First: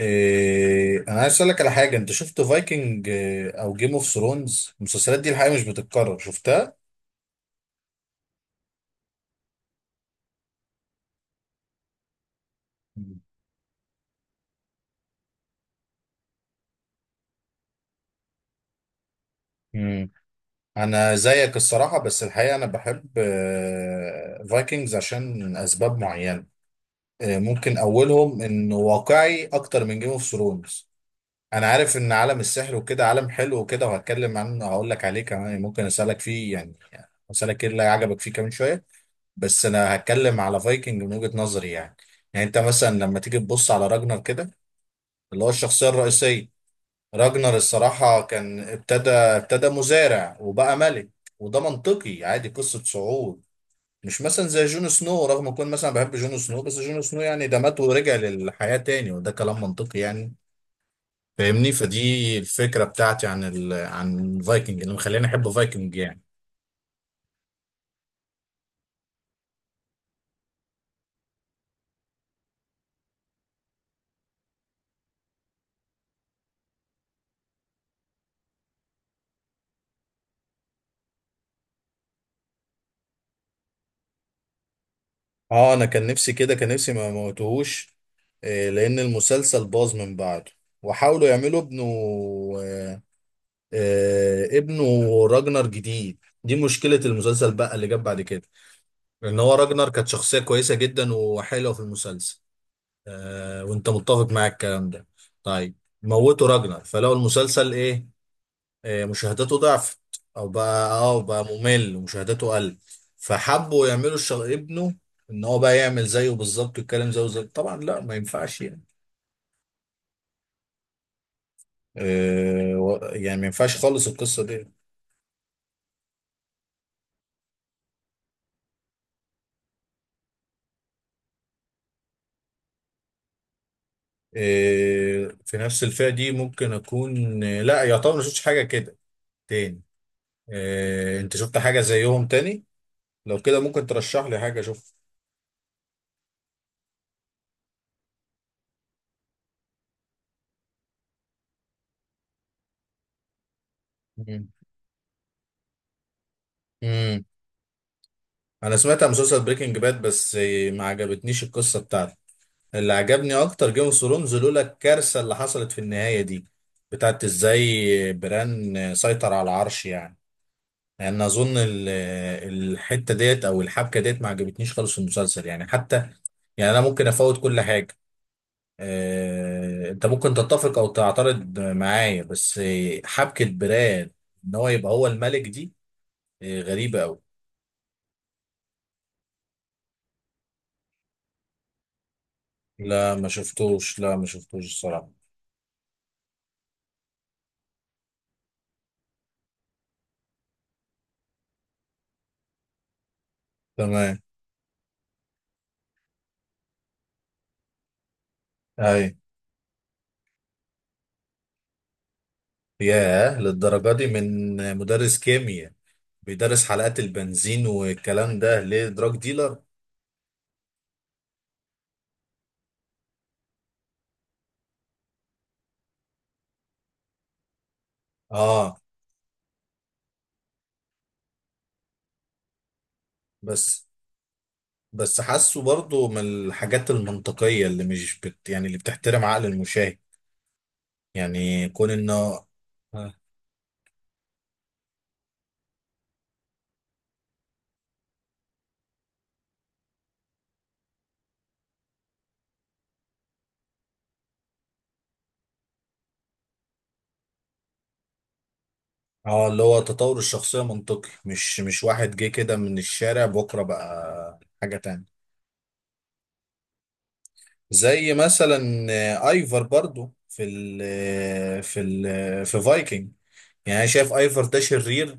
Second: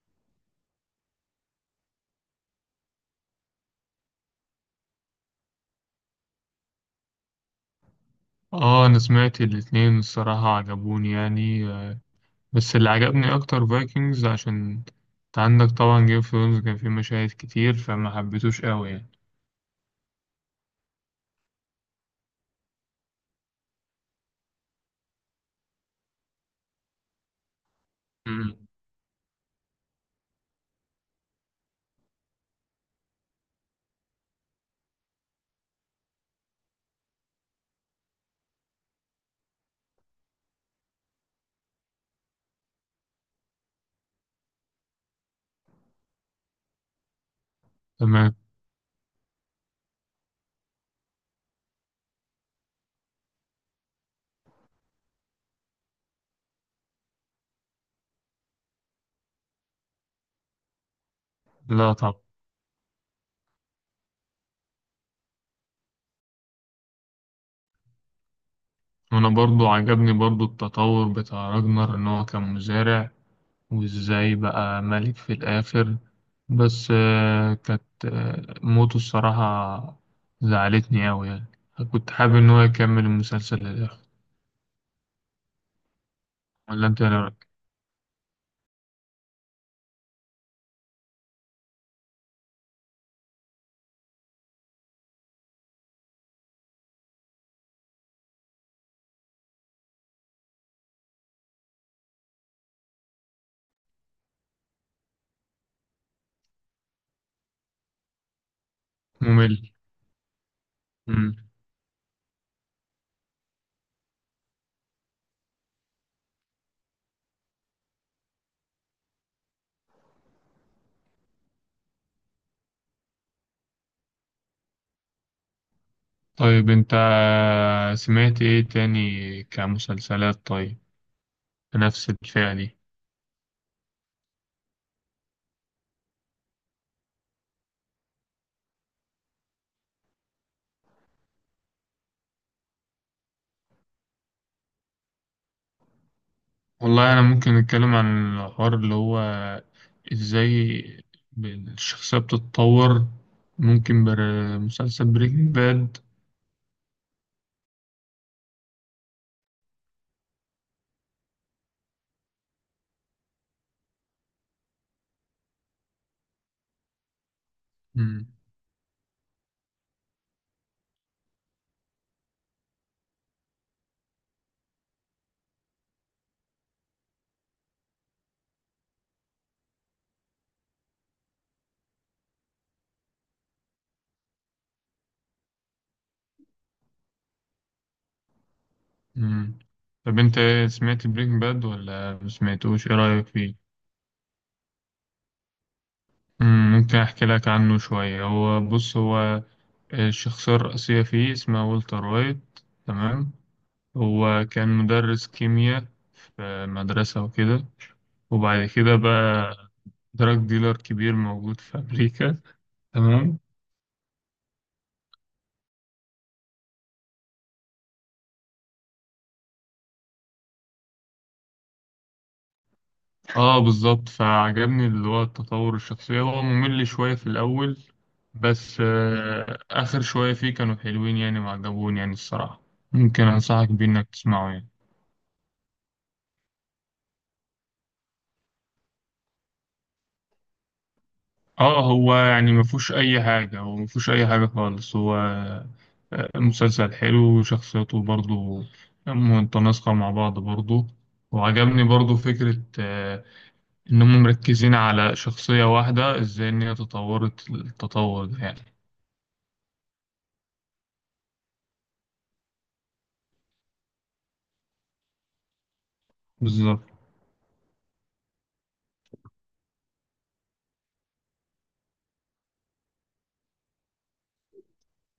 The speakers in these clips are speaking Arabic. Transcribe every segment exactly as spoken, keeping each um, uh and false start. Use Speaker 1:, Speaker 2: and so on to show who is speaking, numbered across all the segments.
Speaker 1: إيه انا عايز اسالك على حاجه، انت شفت فايكنج او جيم اوف ثرونز؟ المسلسلات دي الحقيقه مش بتتكرر، شفتها؟
Speaker 2: اه، انا سمعت الاتنين الصراحة عجبوني يعني آه، بس اللي عجبني اكتر فايكنجز عشان انت عندك طبعا جيم اوف ثرونز كان فيه مشاهد كتير فما حبيتوش قوي يعني.
Speaker 1: امم انا زيك الصراحه، بس الحقيقه انا بحب فايكنجز عشان اسباب معينه. آه، ممكن اولهم
Speaker 2: مم.
Speaker 1: انه واقعي اكتر من جيم اوف ثرونز. انا عارف ان عالم السحر وكده عالم حلو وكده، وهتكلم عنه هقول لك عليه كمان، ممكن اسالك فيه يعني، اسالك ايه اللي عجبك فيه كمان شويه. بس انا هتكلم على فايكنج من وجهة نظري يعني. يعني انت مثلا لما تيجي تبص على راجنر كده، اللي هو الشخصية الرئيسية. راجنر الصراحة
Speaker 2: تمام.
Speaker 1: كان ابتدى ابتدى مزارع وبقى ملك، وده منطقي عادي، قصة صعود. مش مثلا زي جون سنو، رغم كون مثلا بحب جون سنو، بس جون سنو يعني ده مات ورجع للحياة تاني، وده كلام منطقي يعني. فاهمني؟
Speaker 2: لا طبعا،
Speaker 1: فدي الفكرة بتاعتي عن ال... عن فايكنج اللي مخليني احب فايكنج يعني.
Speaker 2: وانا برضو عجبني برضو التطور بتاع راجنر ان هو كان مزارع وازاي بقى ملك في الاخر. بس آه، كانت آه، موته الصراحة زعلتني قوي يعني. كنت حابب ان هو يكمل المسلسل للاخر.
Speaker 1: اه، انا كان نفسي كده، كان
Speaker 2: ولا
Speaker 1: نفسي
Speaker 2: انت إيه
Speaker 1: ما
Speaker 2: رأيك؟
Speaker 1: موتوهوش. آه، لأن المسلسل باظ من بعده، وحاولوا يعملوا ابنه آه، آه، ابنه راجنر جديد. دي مشكلة المسلسل بقى اللي جاب بعد كده، لأن هو راجنر كانت شخصية كويسة جدا وحلوة في المسلسل. آه، وأنت متفق معاك الكلام ده. طيب، موتوا راجنر فلو المسلسل إيه؟ آه، مشاهداته
Speaker 2: ممل.
Speaker 1: ضعفت، أو بقى أه بقى ممل ومشاهداته قل. فحبوا يعملوا الشغ... ابنه، ان هو بقى يعمل زيه بالظبط ويتكلم زيه زي طبعا، لا ما ينفعش يعني. آه، و- يعني ما ينفعش خالص القصه دي.
Speaker 2: طيب انت سمعت ايه تاني كمسلسلات؟ طيب بنفس الفئة دي.
Speaker 1: آه، في نفس الفئه دي ممكن اكون، آه، لا، يعتبر ما شفتش حاجه كده تاني. آه، انت شفت حاجه زيهم تاني؟ لو كده ممكن ترشح لي حاجه اشوفها.
Speaker 2: والله انا ممكن نتكلم عن الحوار اللي هو ازاي الشخصية بتتطور. ممكن بر...
Speaker 1: مم.
Speaker 2: مسلسل بريكنج باد.
Speaker 1: مم. انا سمعت عن مسلسل بريكنج باد، بس آه، ما عجبتنيش القصه بتاعته. اللي عجبني اكتر جيم اوف ثرونز، لولا الكارثه اللي حصلت في النهايه دي، بتاعت ازاي بران سيطر على العرش يعني. لان اظن ال- الحته ديت او الحبكه ديت ما عجبتنيش خالص في المسلسل يعني، حتى يعني انا ممكن افوت كل حاجه، آه، انت ممكن تتفق او تعترض معايا، بس آه، حبكه براد ان هو يبقى هو الملك دي آه، غريبه قوي.
Speaker 2: طب انت ايه، سمعت بريكنج باد ولا مسمعتوش؟ ايه
Speaker 1: لا،
Speaker 2: رأيك
Speaker 1: ما
Speaker 2: فيه؟
Speaker 1: شفتوش، لا ما شفتوش الصراحه.
Speaker 2: مم، ممكن احكي لك عنه شوية. هو بص، هو الشخصية الرئيسية فيه اسمها والتر وايت. تمام.
Speaker 1: تمام.
Speaker 2: هو كان مدرس كيمياء في مدرسة وكده، وبعد كده
Speaker 1: اي.
Speaker 2: بقى دراج ديلر كبير موجود في أمريكا. تمام.
Speaker 1: ياه، للدرجه دي؟ من مدرس كيمياء بيدرس حلقات البنزين والكلام ده ليه دراج ديلر؟
Speaker 2: اه، بالظبط، فعجبني اللي هو التطور الشخصية. هو ممل شوية في الأول، بس
Speaker 1: اه.
Speaker 2: آه آخر شوية فيه كانوا حلوين يعني وعجبوني يعني الصراحة. ممكن أنصحك بيه
Speaker 1: بس
Speaker 2: إنك تسمعه يعني.
Speaker 1: بس حاسه برضه من الحاجات المنطقية اللي مش بت يعني اللي بتحترم عقل المشاهد، يعني
Speaker 2: اه،
Speaker 1: كون
Speaker 2: هو
Speaker 1: انه.
Speaker 2: يعني ما فيهوش اي حاجه، هو ما فيهوش اي حاجه خالص. هو آه، مسلسل حلو وشخصيته برضو متناسقه مع بعض برضو. وعجبني برضو فكره آه، انهم مركزين على شخصيه واحده ازاي ان هي تطورت التطور ده يعني.
Speaker 1: اه اللي هو تطور الشخصية منطقي، مش مش واحد جه كده من الشارع بكرة بقى حاجة تانية.
Speaker 2: بالظبط.
Speaker 1: زي مثلا آه، ايفر برضو في ال في ال في فايكنج. يعني انا شايف ايفر ده شرير،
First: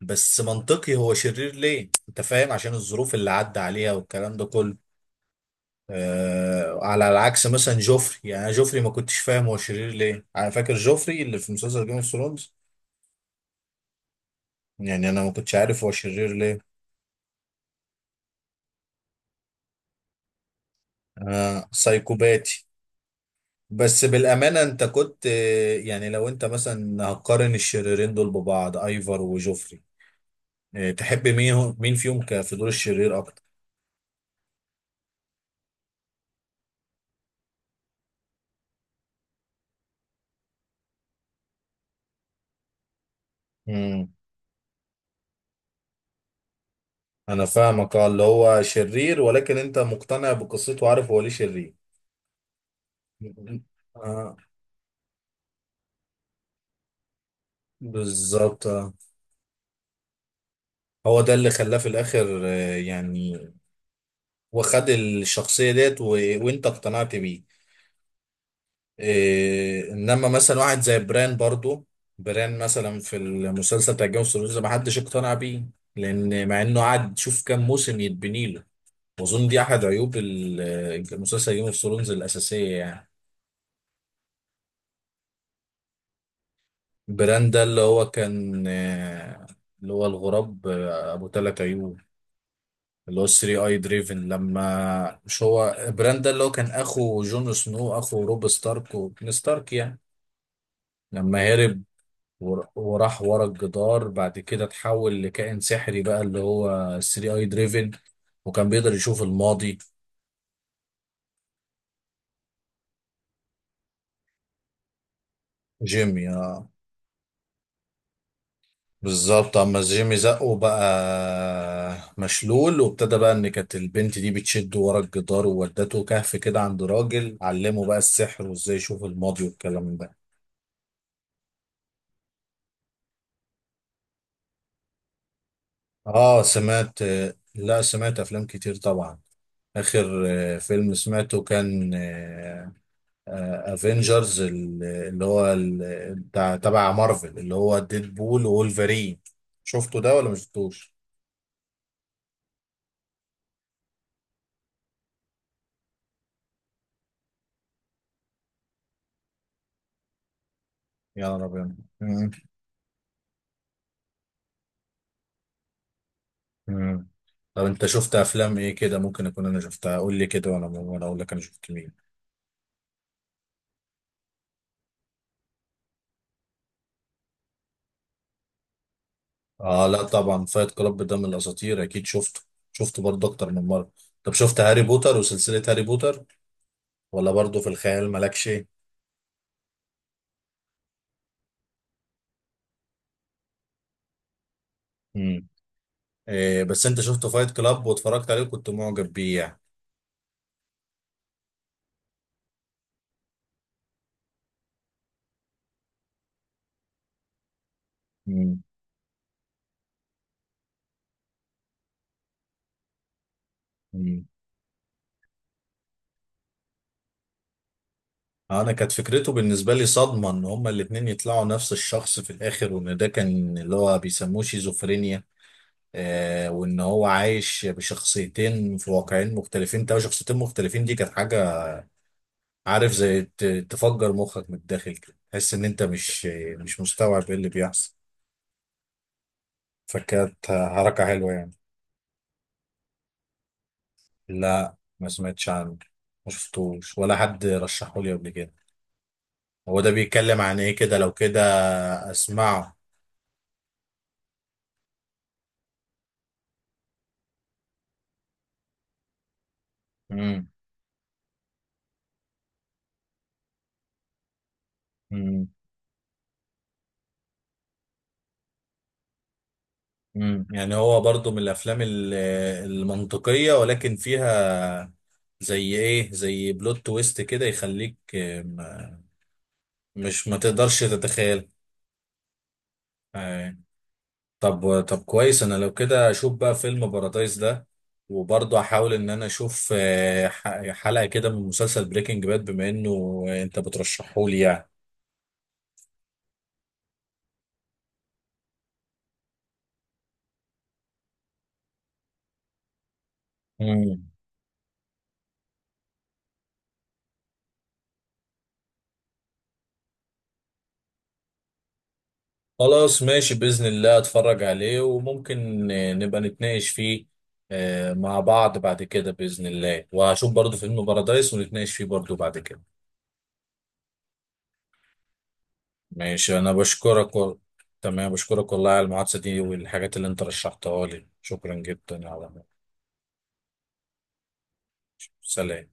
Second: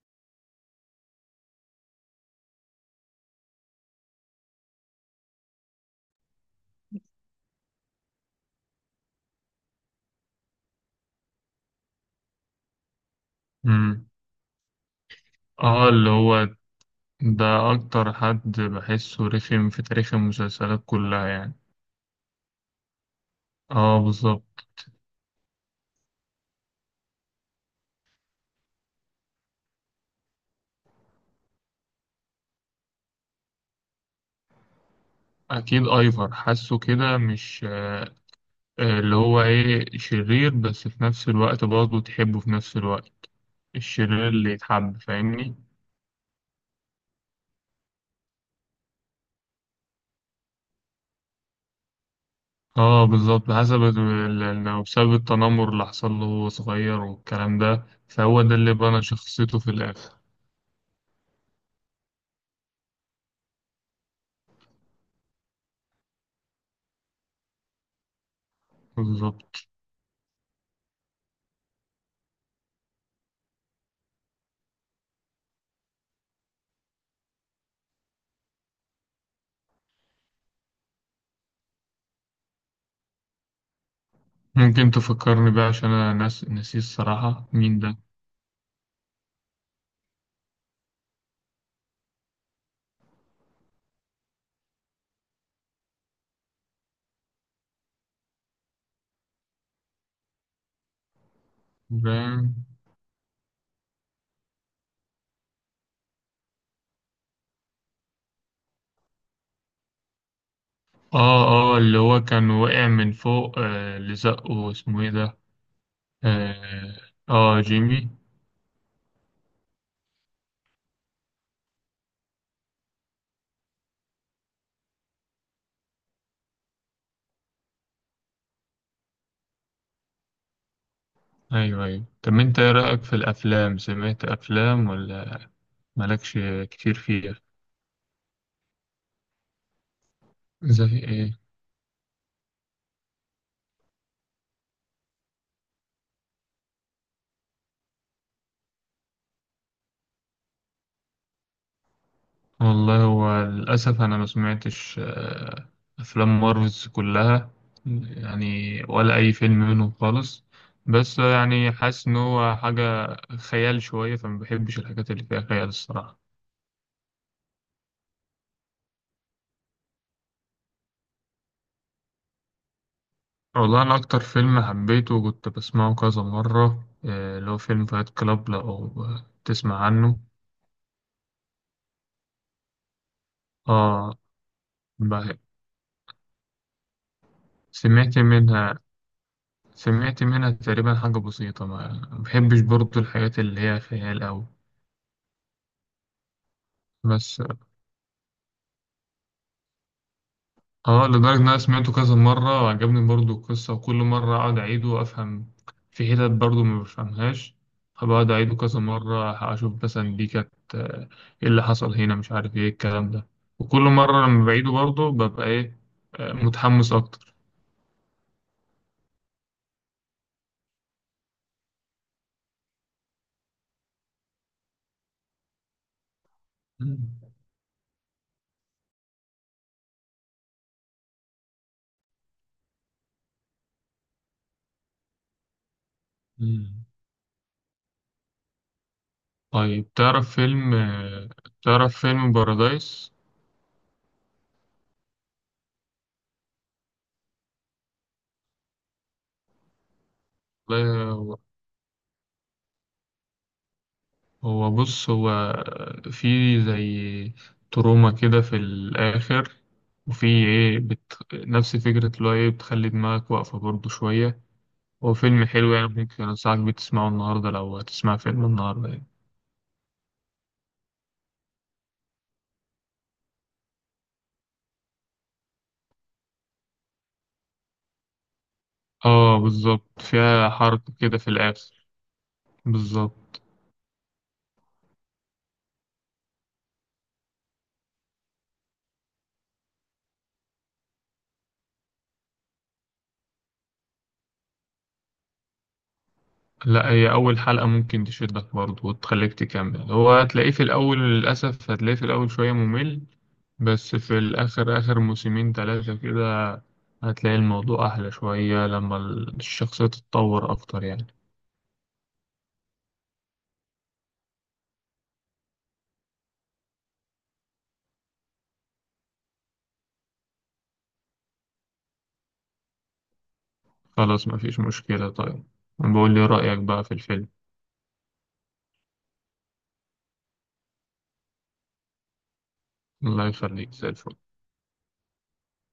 Speaker 1: بس منطقي. هو شرير ليه؟ انت فاهم، عشان الظروف اللي عدى عليها والكلام ده كله. آه على العكس مثلا جوفري، يعني أنا جوفري ما كنتش فاهم هو شرير ليه. انا فاكر جوفري اللي في مسلسل جيم اوف ثرونز،
Speaker 2: مم.
Speaker 1: يعني انا ما كنتش عارف
Speaker 2: اه،
Speaker 1: هو
Speaker 2: اللي
Speaker 1: شرير
Speaker 2: هو
Speaker 1: ليه.
Speaker 2: ده اكتر حد بحسه رخم في تاريخ المسلسلات كلها يعني.
Speaker 1: آه، سايكوباتي.
Speaker 2: اه،
Speaker 1: بس بالامانه
Speaker 2: بالظبط.
Speaker 1: انت كنت آه، يعني لو انت مثلا هتقارن الشريرين دول ببعض، ايفر وجوفري، آه تحب مين، مين فيهم ك- في دور الشرير اكتر؟
Speaker 2: اكيد ايفر، حاسه كده. مش آه، آه، اللي هو ايه، شرير بس في نفس الوقت برضه تحبه في نفس الوقت.
Speaker 1: امم
Speaker 2: الشرير اللي يتحب، فاهمني؟
Speaker 1: انا فاهمك، اه اللي هو شرير، ولكن انت مقتنع بقصته وعارف هو ليه شرير.
Speaker 2: اه، بالظبط، حسب ال-
Speaker 1: آه
Speaker 2: ال- لو بسبب التنمر اللي حصل له وهو صغير والكلام ده، فهو ده
Speaker 1: بالظبط.
Speaker 2: اللي
Speaker 1: آه.
Speaker 2: بنى شخصيته في الآخر.
Speaker 1: هو ده اللي خلاه في الاخر آه، يعني، وخد الشخصيه ديت و... وانت اقتنعت بيه.
Speaker 2: بالظبط.
Speaker 1: آه، انما مثلا واحد زي بران برضو، بران مثلا في المسلسل بتاع جيم اوف ثرونز ما حدش اقتنع بيه، لان مع انه قعد شوف كام موسم يتبني له. واظن دي احد عيوب ال- المسلسل جيم اوف ثرونز الاساسيه يعني.
Speaker 2: ممكن تفكرني بقى عشان انا ناس نسيت الصراحة،
Speaker 1: بران ده
Speaker 2: مين
Speaker 1: اللي
Speaker 2: ده؟
Speaker 1: هو كان آه، اللي هو الغراب آه، ابو ثلاث عيوب، اللي هو ثري اي دريفن. لما مش هو براند ده اللي هو كان اخو جون سنو، اخو روب ستارك وكين ستارك يعني، لما هرب
Speaker 2: ده-
Speaker 1: ور- وراح ورا الجدار، بعد كده اتحول لكائن سحري بقى اللي هو تلاتة اي دريفن، وكان بيقدر يشوف الماضي.
Speaker 2: اه، اه، اللي هو كان وقع من فوق، آه، اللي زقه اسمه ايه ده؟
Speaker 1: جيمي،
Speaker 2: اه.
Speaker 1: اه
Speaker 2: آه، جيمي.
Speaker 1: بالظبط. اما جيمي زقه بقى مشلول، وابتدى بقى ان كانت البنت دي بتشده ورا الجدار، وودته كهف كده عند راجل علمه بقى السحر وازاي يشوف الماضي والكلام ده.
Speaker 2: ايوه، ايوه. طب انت ايه رأيك في الافلام؟ سمعت افلام ولا مالكش
Speaker 1: اه
Speaker 2: كتير
Speaker 1: سمعت.
Speaker 2: فيها؟
Speaker 1: لا، سمعت افلام كتير طبعا. اخر آه،
Speaker 2: زي
Speaker 1: فيلم
Speaker 2: ايه؟
Speaker 1: سمعته كان افنجرز، اللي هو ال- بتاع تبع مارفل، اللي هو ديدبول وولفرين. شفته ده ولا مشفتوش؟
Speaker 2: والله هو للاسف انا ما سمعتش آه، افلام مارفلز كلها يعني، ولا اي فيلم منهم خالص. بس
Speaker 1: يا نهار
Speaker 2: يعني
Speaker 1: ابيض.
Speaker 2: حاسس ان
Speaker 1: مم.
Speaker 2: هو حاجة خيال شوية، فما بحبش الحاجات اللي فيها خيال الصراحة.
Speaker 1: مم. طب انت شفت افلام ايه كده ممكن اكون انا شفتها؟ قول لي كده، وانا وانا اقول لك انا شفت مين.
Speaker 2: والله انا اكتر فيلم حبيته وكنت بسمعه كذا مرة آه، اللي هو فيلم فايت كلاب، لو تسمع
Speaker 1: اه، لا
Speaker 2: عنه.
Speaker 1: طبعا، فايت كلاب ده من الاساطير، اكيد شفته. شفته برضه اكتر من مره.
Speaker 2: اه.
Speaker 1: طب، شفت هاري بوتر
Speaker 2: بح-
Speaker 1: وسلسله هاري بوتر؟ ولا برضه في الخيال
Speaker 2: سمعت
Speaker 1: مالكش؟
Speaker 2: منها. سمعت منها تقريبا حاجة بسيطة، ما ما بحبش برضو الحاجات اللي هي خيال أوي.
Speaker 1: مم. إيه، بس انت شفت
Speaker 2: بس
Speaker 1: فايت كلاب واتفرجت عليه وكنت معجب بيه يعني؟
Speaker 2: اه، لدرجة إن أنا سمعته كذا مرة وعجبني برضو القصة، وكل مرة أقعد أعيده وأفهم. في حتت برضو ما بفهمهاش، فبقعد أعيده
Speaker 1: مم.
Speaker 2: كذا مرة أشوف مثلا دي كانت آه، إيه اللي حصل هنا، مش عارف إيه الكلام ده. وكل
Speaker 1: مم.
Speaker 2: مرة لما بعيده برضو ببقى إيه آه، متحمس أكتر.
Speaker 1: انا كانت فكرته بالنسبه لي صدمه، ان هما الاتنين يطلعوا نفس الشخص في الاخر، وان ده كان اللي هو بيسموه شيزوفرينيا. آه وان هو
Speaker 2: مم.
Speaker 1: عايش بشخصيتين في واقعين مختلفين، تلاقي شخصيتين مختلفين. دي كانت حاجه، عارف، زي ت- تفجر مخك من الداخل كده، تحس ان انت مش مش
Speaker 2: مم.
Speaker 1: مستوعب ايه اللي بيحصل.
Speaker 2: طيب، تعرف
Speaker 1: فكانت
Speaker 2: فيلم
Speaker 1: حركه
Speaker 2: آه،
Speaker 1: حلوه يعني.
Speaker 2: تعرف فيلم بارادايس؟
Speaker 1: لا، ما سمعتش عنه، ما شفتوش ولا حد رشحه لي قبل كده. هو ده بيتكلم عن ايه كده؟ لو كده اسمعه.
Speaker 2: هو بص، هو في زي تروما كده في الآخر. وفي
Speaker 1: امم
Speaker 2: إيه بت... نفس فكرة اللي هو إيه بتخلي دماغك واقفة برضه شوية. هو فيلم
Speaker 1: امم
Speaker 2: حلو يعني، ممكن أنصحك بيه تسمعه النهاردة، لو هتسمع فيلم النهاردة يعني.
Speaker 1: امم يعني هو برضو من الافلام ال- المنطقية ولكن فيها زي ايه، زي بلوت تويست كده، يخليك آه، ما-
Speaker 2: آه، بالظبط،
Speaker 1: مش ما
Speaker 2: فيها
Speaker 1: تقدرش
Speaker 2: حركة كده في
Speaker 1: تتخيل.
Speaker 2: الآخر. بالظبط.
Speaker 1: آه، طب طب كويس، انا لو كده اشوف بقى فيلم بارادايس ده، وبرضه احاول ان انا اشوف آه، ح- حلقة كده من مسلسل بريكنج باد، بما انه انت بترشحه لي يعني.
Speaker 2: لا، هي أول حلقة ممكن تشدك برضه وتخليك تكمل. هو هتلاقيه في الأول، للأسف هتلاقيه في الأول شوية ممل، بس
Speaker 1: مم.
Speaker 2: في الآخر آخر موسمين تلاتة كده هتلاقي الموضوع أحلى شوية، لما الشخصية تتطور أكتر يعني.
Speaker 1: خلاص ماشي، بإذن الله اتفرج عليه، وممكن آه، نبقى نتناقش فيه آه، مع بعض بعد كده بإذن الله، وهشوف برضو فيلم بارادايس ونتناقش فيه برضو بعد كده.
Speaker 2: خلاص، مفيش مشكلة. طيب بقول لي
Speaker 1: ماشي، أنا
Speaker 2: رأيك بقى في
Speaker 1: بشكرك
Speaker 2: الفيلم.
Speaker 1: و... تمام، بشكرك والله على المحادثة دي والحاجات اللي أنت رشحتها لي، شكرا جدا على.
Speaker 2: الله يخليك، زي الفل.
Speaker 1: سلام.